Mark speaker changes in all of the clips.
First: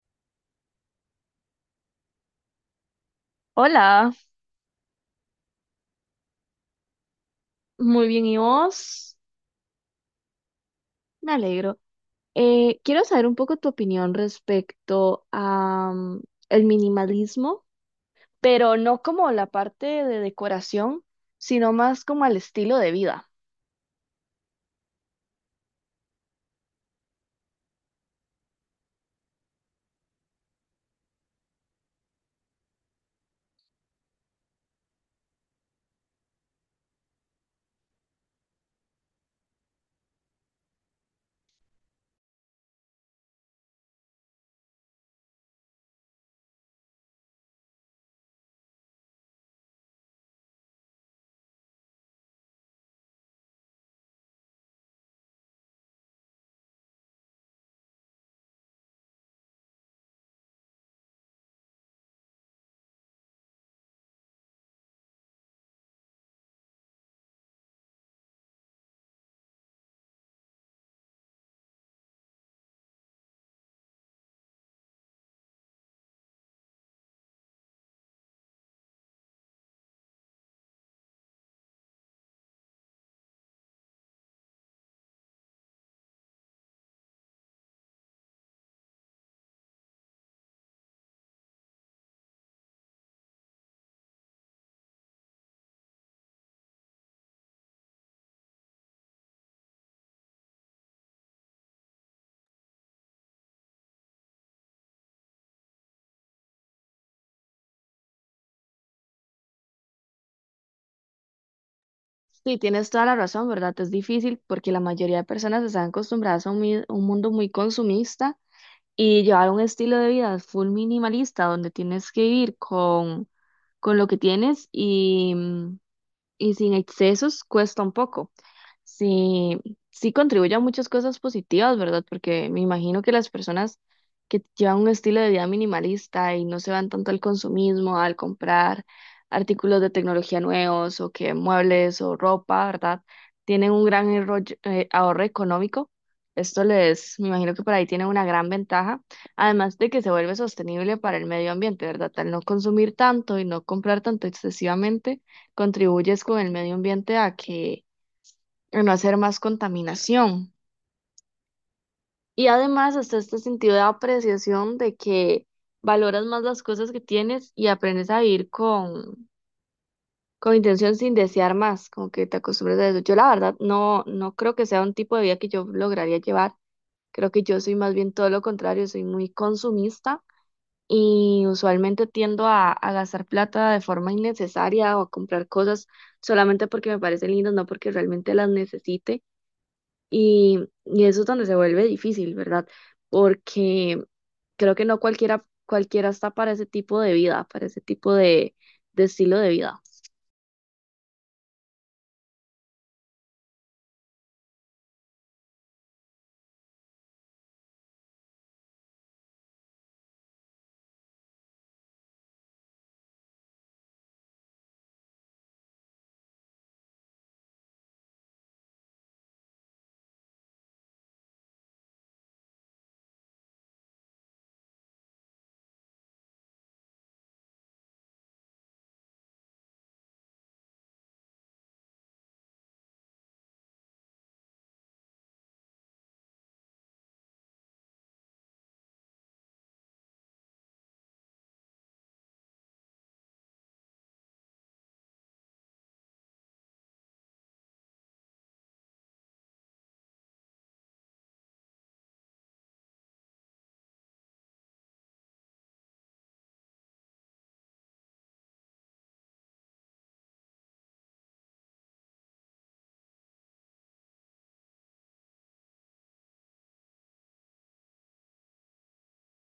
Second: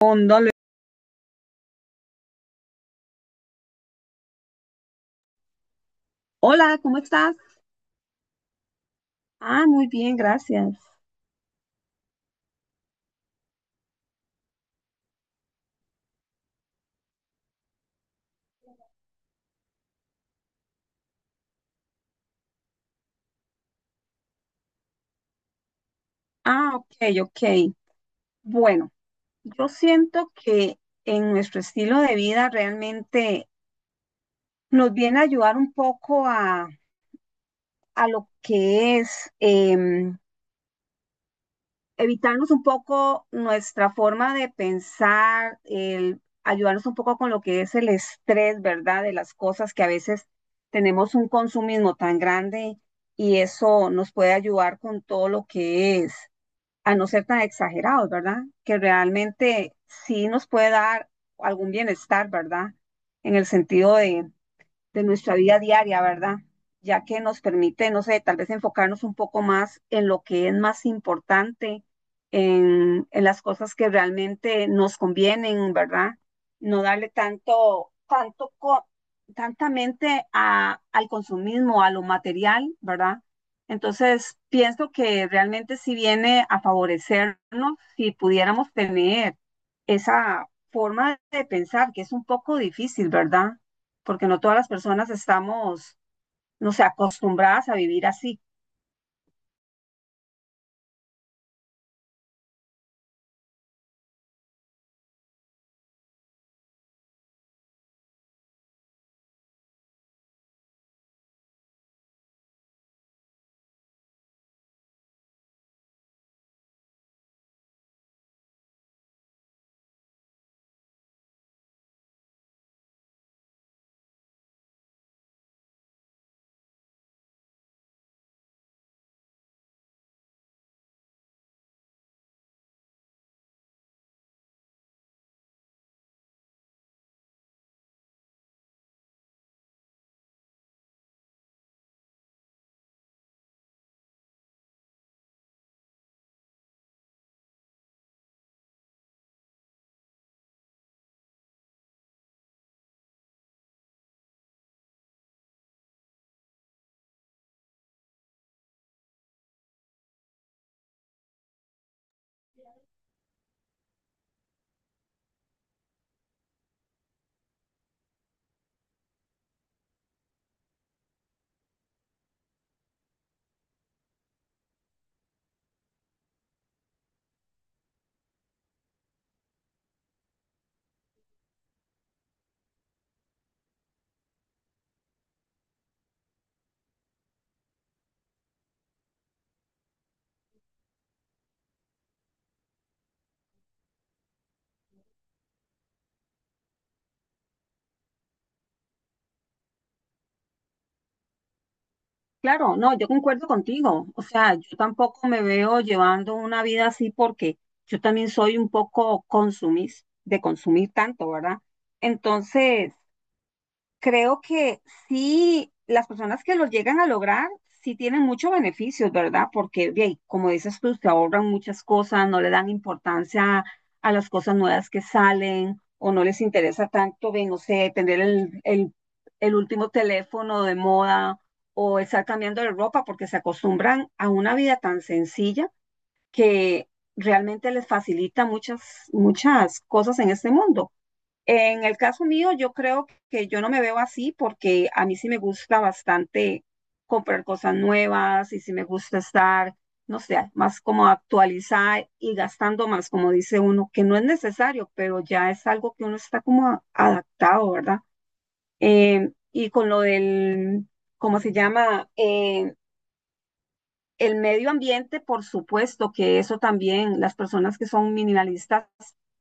Speaker 1: Póndale.
Speaker 2: Hola,
Speaker 1: Hola, ¿cómo estás?
Speaker 2: muy bien, ¿y vos?
Speaker 1: Ah, muy bien, gracias.
Speaker 2: Me alegro. Quiero saber un poco tu opinión respecto a el minimalismo, pero no como la parte de decoración, sino más como el estilo de vida.
Speaker 1: Ah, ok, ok. Bueno, yo siento que en nuestro estilo de vida realmente nos viene a ayudar un poco a lo que es evitarnos un poco nuestra forma de pensar, el ayudarnos un poco con lo que es el estrés, ¿verdad? De las cosas que a veces tenemos un consumismo tan grande y eso nos puede ayudar con todo lo que es, a no ser tan exagerados, ¿verdad? Que realmente sí nos puede dar algún bienestar, ¿verdad? En el sentido de nuestra vida diaria, ¿verdad? Ya que nos permite, no sé, tal vez enfocarnos un poco más en lo que es más importante, en las cosas que realmente nos convienen, ¿verdad? No darle tanto, tanto, tanta mente a, al consumismo, a lo material, ¿verdad? Entonces, pienso que realmente sí viene a favorecernos si pudiéramos tener esa forma de pensar, que es un poco difícil, ¿verdad? Porque no todas las personas estamos, no sé, acostumbradas a vivir así.
Speaker 2: Sí, tienes toda la razón, ¿verdad? Es difícil porque la mayoría de personas están acostumbradas a un mundo muy consumista y llevar un estilo de vida full minimalista donde tienes que vivir con lo que tienes y sin excesos cuesta un poco. Sí, sí contribuye a muchas cosas positivas, ¿verdad? Porque me imagino que las personas que llevan un estilo de vida minimalista y no se van tanto al consumismo, al comprar artículos de tecnología nuevos o que muebles o ropa, ¿verdad? Tienen un gran ahorro económico. Esto les, me imagino que por ahí tienen una gran ventaja, además de que se vuelve sostenible para el medio ambiente, ¿verdad? Al no consumir tanto y no comprar tanto excesivamente contribuyes con el medio ambiente a no hacer más contaminación. Y además hasta este sentido de apreciación de que valoras más las cosas que tienes y aprendes a vivir con intención sin desear más, como que te acostumbras a eso. Yo la verdad no creo que sea un tipo de vida que yo lograría llevar. Creo que yo soy más bien todo lo contrario, soy muy consumista y usualmente tiendo a gastar plata de forma innecesaria o a comprar cosas solamente porque me parecen lindas, no porque realmente las necesite. Y, y eso es donde se vuelve difícil, ¿verdad? Porque creo que no cualquiera, cualquiera está para ese tipo de vida, para ese tipo de estilo de vida.
Speaker 1: Claro, no, yo concuerdo contigo. O sea, yo tampoco me veo llevando una vida así porque yo también soy un poco de consumir tanto, ¿verdad? Entonces, creo que sí, las personas que los llegan a lograr, sí tienen muchos beneficios, ¿verdad? Porque, bien, como dices tú, se ahorran muchas cosas, no le dan importancia a las cosas nuevas que salen o no les interesa tanto, bien, no sé, tener el último teléfono de moda o estar cambiando de ropa porque se acostumbran a una vida tan sencilla que realmente les facilita muchas, muchas cosas en este mundo. En el caso mío, yo creo que yo no me veo así porque a mí sí me gusta bastante comprar cosas nuevas y sí me gusta estar, no sé, más como actualizar y gastando más, como dice uno, que no es necesario, pero ya es algo que uno está como adaptado, ¿verdad? Y con lo del, ¿cómo se llama? El medio ambiente, por supuesto que eso también, las personas que son minimalistas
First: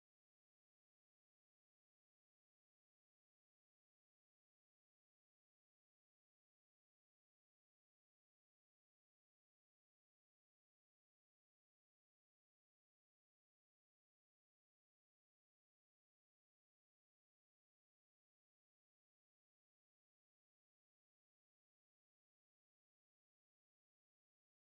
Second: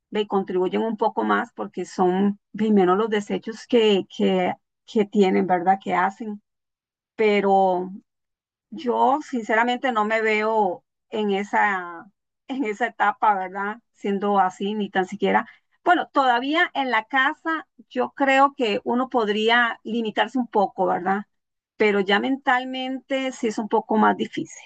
Speaker 1: ve, contribuyen un poco más porque son ve, menos los desechos que tienen, ¿verdad? Que hacen. Pero yo sinceramente no me veo en esa, en esa etapa, ¿verdad? Siendo así, ni tan siquiera. Bueno, todavía en la casa yo creo que uno podría limitarse un poco, ¿verdad? Pero ya mentalmente sí es un poco más difícil.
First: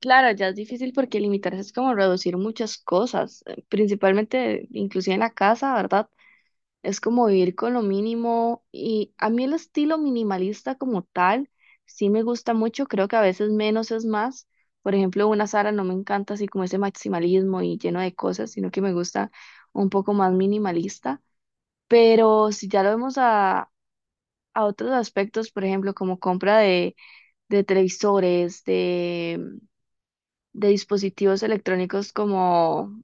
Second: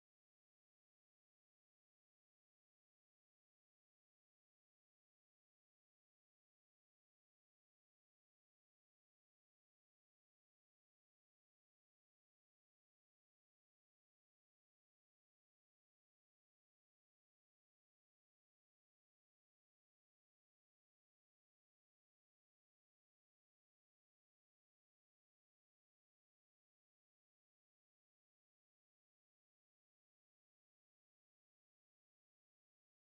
Speaker 2: Claro, ya es difícil porque limitarse es como reducir muchas cosas, principalmente inclusive en la casa, ¿verdad? Es como vivir con lo mínimo y a mí el estilo minimalista como tal sí me gusta mucho, creo que a veces menos es más. Por ejemplo, una Sara no me encanta así como ese maximalismo y lleno de cosas, sino que me gusta un poco más minimalista. Pero si ya lo vemos a otros aspectos, por ejemplo, como compra de televisores, de dispositivos electrónicos como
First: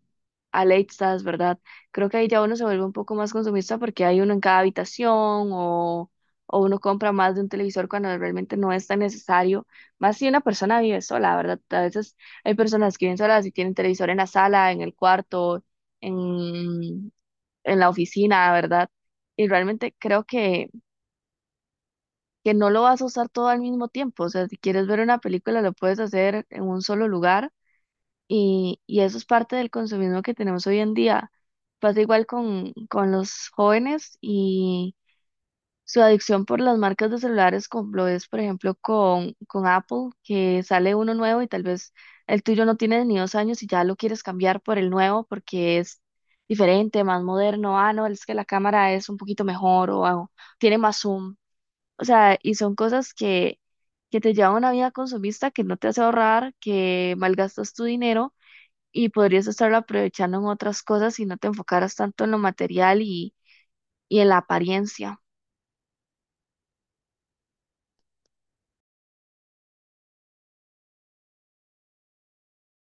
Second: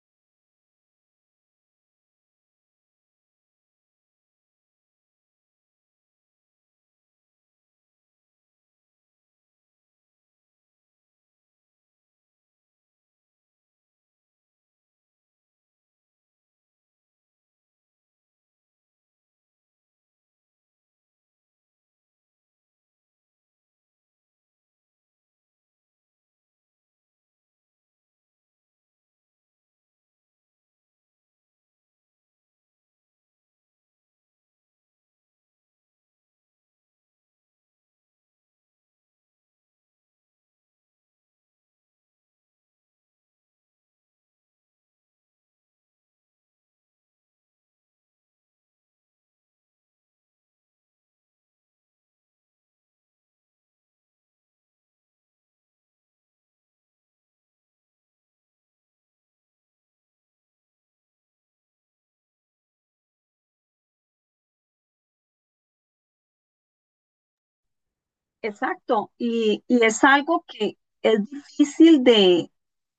Speaker 2: Alexas, ¿verdad? Creo que ahí ya uno se vuelve un poco más consumista porque hay uno en cada habitación o, o uno compra más de un televisor cuando realmente no es tan necesario. Más si una persona vive sola, ¿verdad? A veces hay personas que viven solas y tienen televisor en la sala, en el cuarto, en, en la oficina, ¿verdad? Y realmente creo que no lo vas a usar todo al mismo tiempo. O sea, si quieres ver una película, lo puedes hacer en un solo lugar y eso es parte del consumismo que tenemos hoy en día. Pasa igual con los jóvenes y su adicción por las marcas de celulares, como lo es, por ejemplo, con Apple, que sale uno nuevo y tal vez el tuyo no tiene ni 2 años y ya lo quieres cambiar por el nuevo porque es diferente, más moderno. Ah, no, es que la cámara es un poquito mejor o tiene más zoom. O sea, y son cosas que te llevan a una vida consumista que no te hace ahorrar, que malgastas tu dinero y podrías estarlo aprovechando en otras cosas si no te enfocaras tanto en lo material y en la apariencia.
Speaker 1: Exacto, y es algo que es difícil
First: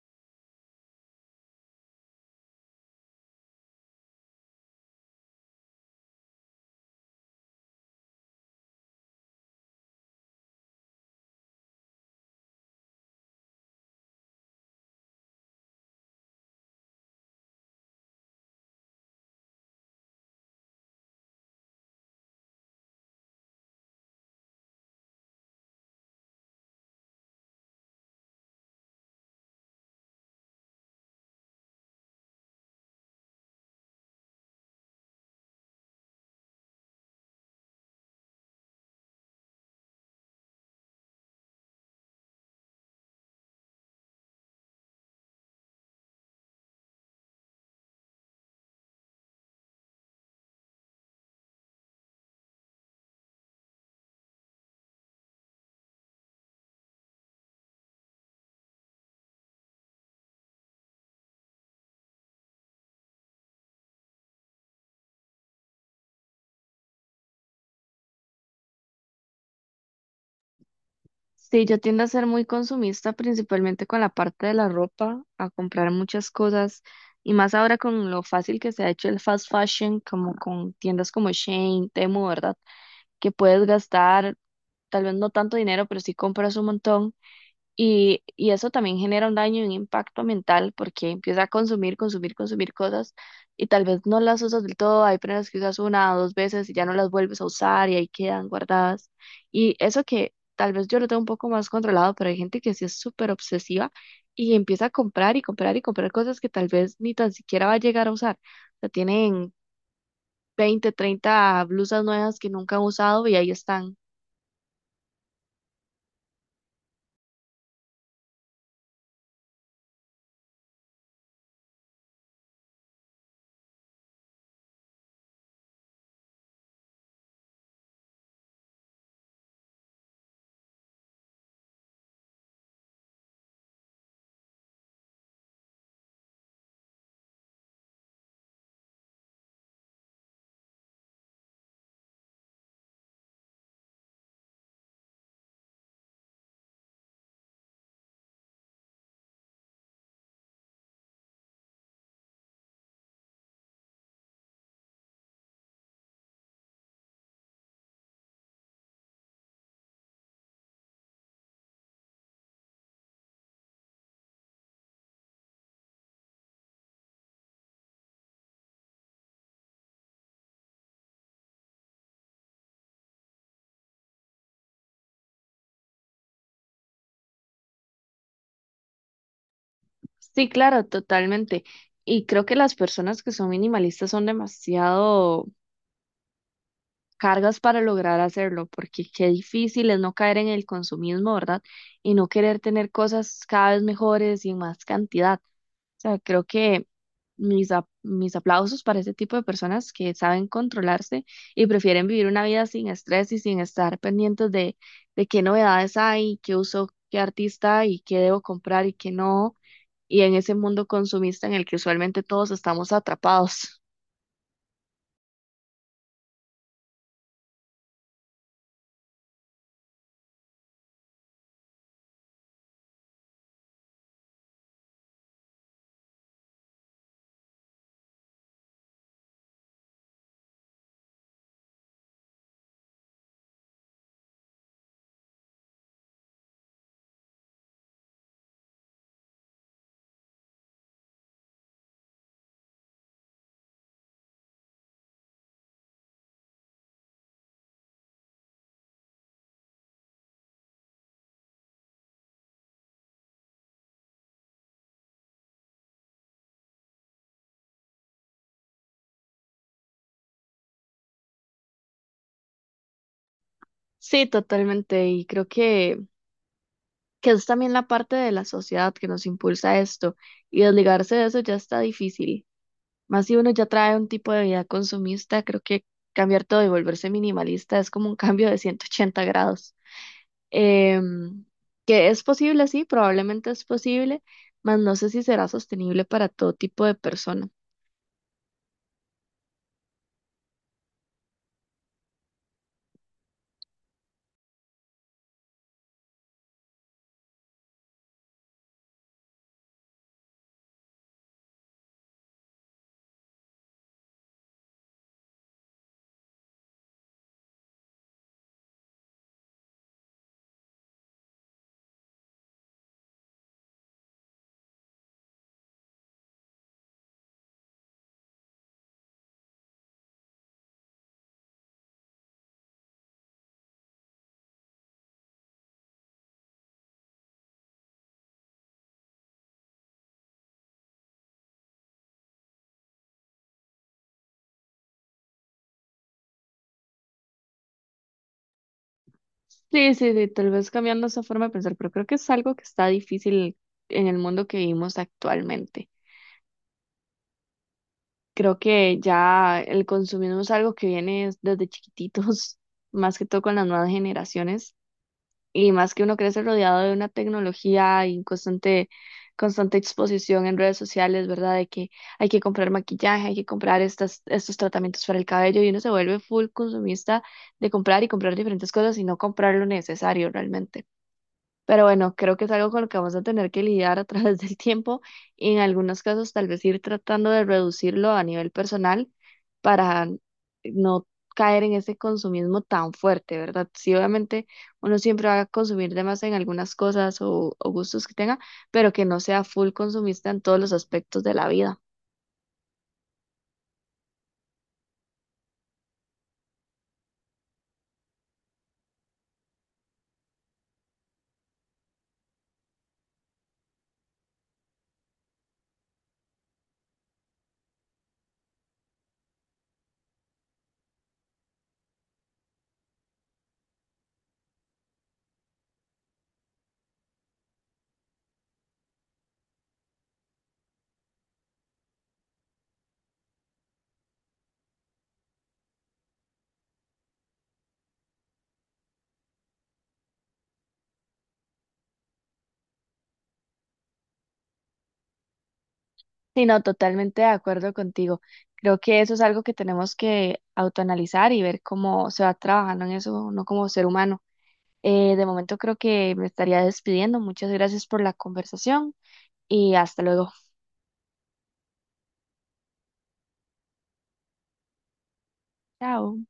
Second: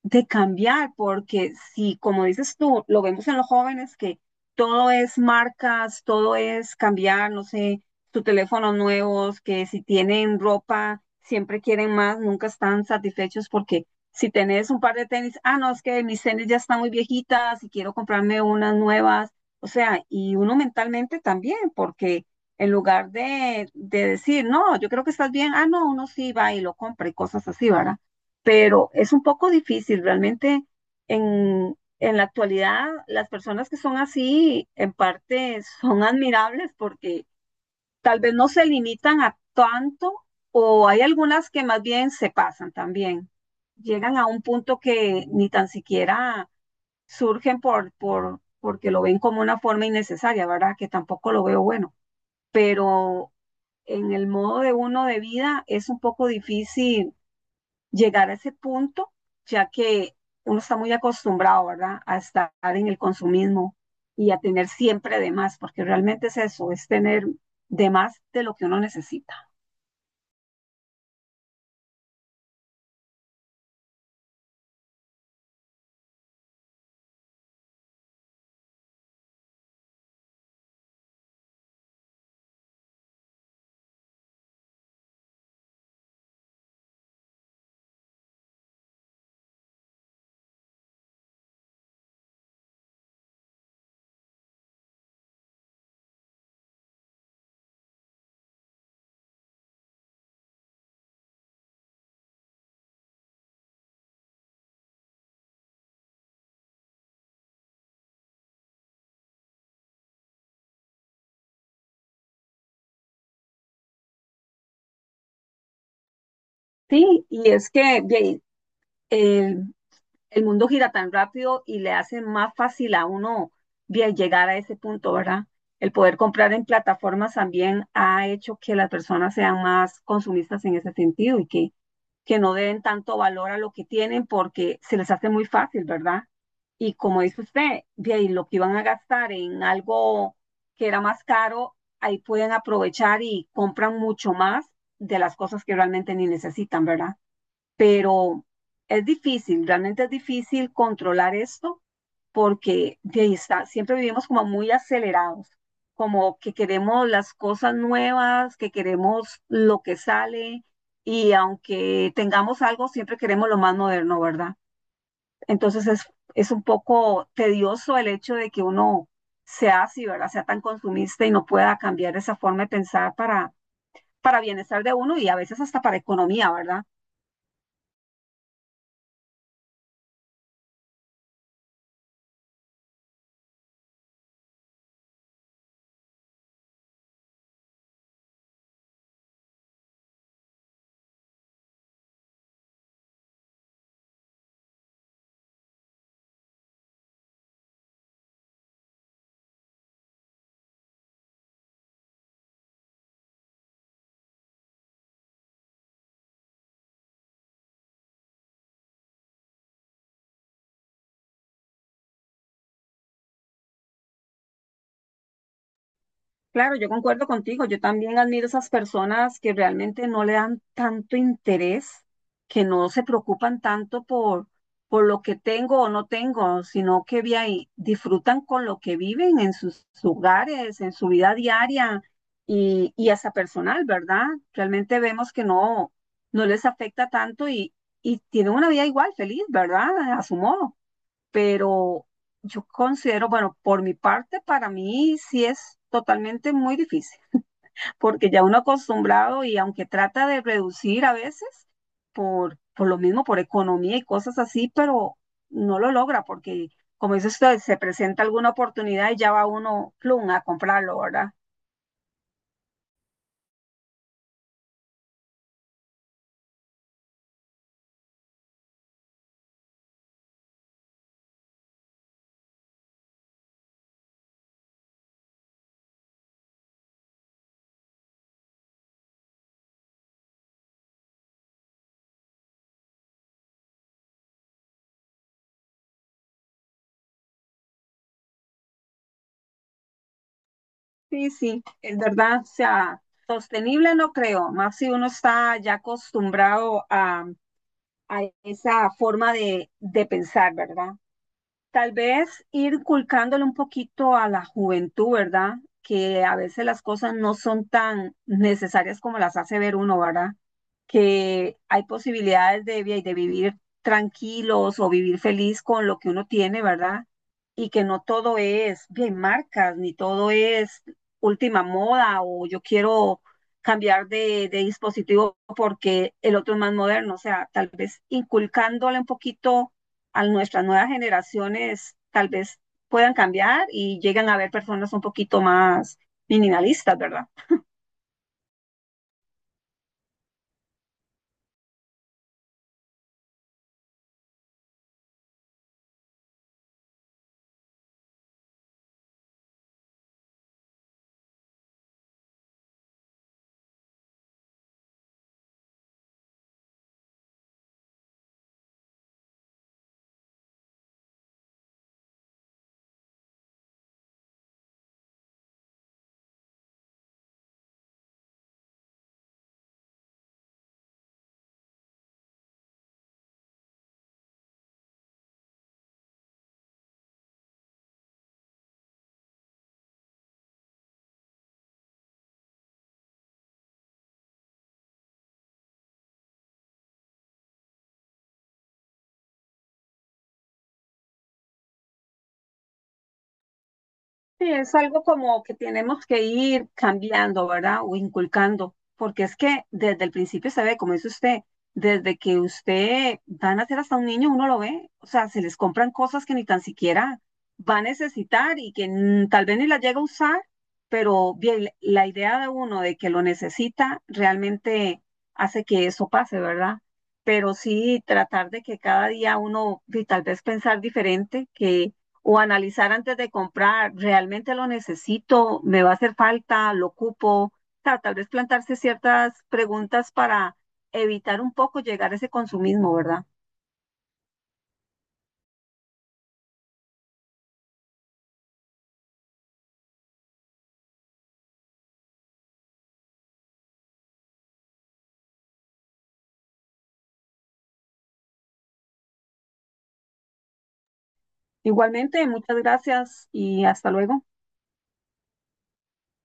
Speaker 1: de cambiar, porque si, como dices tú, lo vemos en los jóvenes que todo es marcas, todo es cambiar, no sé, tu teléfono nuevos, que si tienen ropa, siempre quieren más, nunca están satisfechos porque si tenés un par de tenis, ah, no, es que mis tenis ya están muy viejitas y quiero comprarme unas nuevas. O sea, y uno mentalmente también, porque en lugar de decir, no, yo creo que estás bien, ah, no, uno sí va y lo compra y cosas así, ¿verdad? Pero es un poco difícil, realmente en la actualidad las personas que son así en parte son admirables porque tal vez no se limitan a tanto o hay algunas que más bien se pasan también. Llegan a un punto que ni tan siquiera surgen porque lo ven como una forma innecesaria, ¿verdad? Que tampoco lo veo bueno. Pero en el modo de uno de vida es un poco difícil llegar a ese punto, ya que uno está muy acostumbrado, ¿verdad?, a estar en el consumismo y a tener siempre de más, porque realmente es eso, es tener de más de lo que uno necesita.
Speaker 2: Sí, yo tiendo a ser muy consumista, principalmente con la parte de la ropa, a comprar muchas cosas y más ahora con lo fácil que se ha hecho el fast fashion, como con tiendas como Shein, Temu, ¿verdad? Que puedes gastar tal vez no tanto dinero, pero sí compras un montón. Y eso también genera un daño y un impacto mental porque empieza a consumir, consumir, consumir cosas y tal vez no las usas del todo. Hay prendas que usas 1 o 2 veces y ya no las vuelves a usar y ahí quedan guardadas. Y eso que tal vez yo lo tengo un poco más controlado, pero hay gente que sí es súper obsesiva y empieza a comprar y comprar y comprar cosas que tal vez ni tan siquiera va a llegar a usar. O sea, tienen 20 o 30 blusas nuevas que nunca han usado y ahí están.
Speaker 1: Sí, y es que bien, el el mundo gira tan rápido y le hace más fácil a uno bien llegar a ese punto, ¿verdad? El poder comprar en plataformas también ha hecho que las personas sean más consumistas en ese sentido y que no den tanto valor a lo que tienen porque se les hace muy fácil, ¿verdad? Y como dice usted, bien, y lo que iban a gastar en algo que era más caro, ahí pueden aprovechar y compran mucho más de las cosas que realmente ni necesitan, ¿verdad? Pero es difícil, realmente es difícil controlar esto porque de ahí está, siempre vivimos como muy acelerados, como que queremos las cosas nuevas, que queremos lo que sale y aunque tengamos algo, siempre queremos lo más moderno, ¿verdad? Entonces es un poco tedioso el hecho de que uno sea así, ¿verdad? Sea tan consumista y no pueda cambiar esa forma de pensar para bienestar de uno y a veces hasta para economía, ¿verdad?
Speaker 2: Sí, claro, totalmente. Y creo que las personas que son minimalistas son demasiado cargas para lograr hacerlo, porque qué difícil es no caer en el consumismo, ¿verdad? Y no querer tener cosas cada vez mejores y en más cantidad. O sea, creo que mis aplausos para ese tipo de personas que saben controlarse y prefieren vivir una vida sin estrés y sin estar pendientes de qué novedades hay, qué uso, qué artista y qué debo comprar y qué no y en ese mundo consumista en el que usualmente todos estamos atrapados.
Speaker 1: Claro, yo concuerdo contigo. Yo también admiro esas personas que realmente no le dan tanto interés, que no se preocupan tanto por lo que tengo o no tengo, sino que vi ahí, disfrutan con lo que viven en sus hogares, en su vida diaria y hasta personal, ¿verdad? Realmente vemos que no, no les afecta tanto y tienen una vida igual, feliz, ¿verdad? A su modo, pero yo considero, bueno, por mi parte, para mí sí es totalmente muy difícil, porque ya uno acostumbrado y aunque trata de reducir a veces, por lo mismo, por economía y cosas así, pero no lo logra porque, como dice usted, se presenta alguna oportunidad y ya va uno, plum, a comprarlo, ¿verdad?
Speaker 2: Sí, totalmente. Y creo que es también la parte de la sociedad que nos impulsa a esto. Y desligarse de eso ya está difícil. Más si uno ya trae un tipo de vida consumista, creo que cambiar todo y volverse minimalista es como un cambio de 180 grados. Em, que es posible, sí, probablemente es posible, mas no sé si será sostenible para todo tipo de persona.
Speaker 1: Sí, sí, es verdad, o sea, sostenible no creo, más si uno está ya acostumbrado a esa forma de pensar, ¿verdad? Tal vez ir inculcándole un poquito a la juventud, ¿verdad? Que a veces las cosas no son tan necesarias como las hace ver uno, ¿verdad? Que hay posibilidades de, de vivir tranquilos o vivir feliz con lo que uno tiene, ¿verdad? Y que no todo es bien marcas, ni todo es última moda o yo quiero cambiar de dispositivo porque el otro es más moderno. O sea, tal vez inculcándole un poquito a nuestras nuevas generaciones tal vez puedan cambiar y llegan a ver personas un poquito más minimalistas, ¿verdad?
Speaker 2: Sí, sí, sí, tal vez cambiando esa forma de pensar, pero creo que es algo que está difícil en el mundo que vivimos actualmente. Creo que ya el consumismo es algo que viene desde chiquititos, más que todo con las nuevas generaciones, y más que uno crece rodeado de una tecnología y constante, constante exposición en redes sociales, ¿verdad? De que hay que comprar maquillaje, hay que comprar estos tratamientos para el cabello, y uno se vuelve full consumista de comprar y comprar diferentes cosas y no comprar lo necesario realmente. Pero bueno, creo que es algo con lo que vamos a tener que lidiar a través del tiempo y en algunos casos tal vez ir tratando de reducirlo a nivel personal para no caer en ese consumismo tan fuerte, ¿verdad? Sí, obviamente uno siempre va a consumir de más en algunas cosas o gustos que tenga, pero que no sea full consumista en todos los aspectos de la vida.
Speaker 1: Sí, es algo como que tenemos que ir cambiando, ¿verdad? O inculcando, porque es que desde el principio se ve, como dice usted, desde que usted va a ser hasta un niño, uno lo ve, o sea, se les compran cosas que ni tan siquiera va a necesitar y que tal vez ni las llega a usar, pero bien, la idea de uno de que lo necesita realmente hace que eso pase, ¿verdad? Pero sí tratar de que cada día uno, y tal vez pensar diferente, que o analizar antes de comprar, ¿realmente lo necesito? ¿Me va a hacer falta? ¿Lo ocupo? Tal vez plantarse ciertas preguntas para evitar un poco llegar a ese consumismo, ¿verdad?
Speaker 2: Sí, no, totalmente de acuerdo contigo. Creo que eso es algo que tenemos que autoanalizar y ver cómo se va trabajando en eso, no como ser humano. De momento creo que me estaría despidiendo. Muchas gracias por la conversación y hasta luego.
Speaker 1: Igualmente, muchas gracias y hasta luego.
Speaker 2: Chao.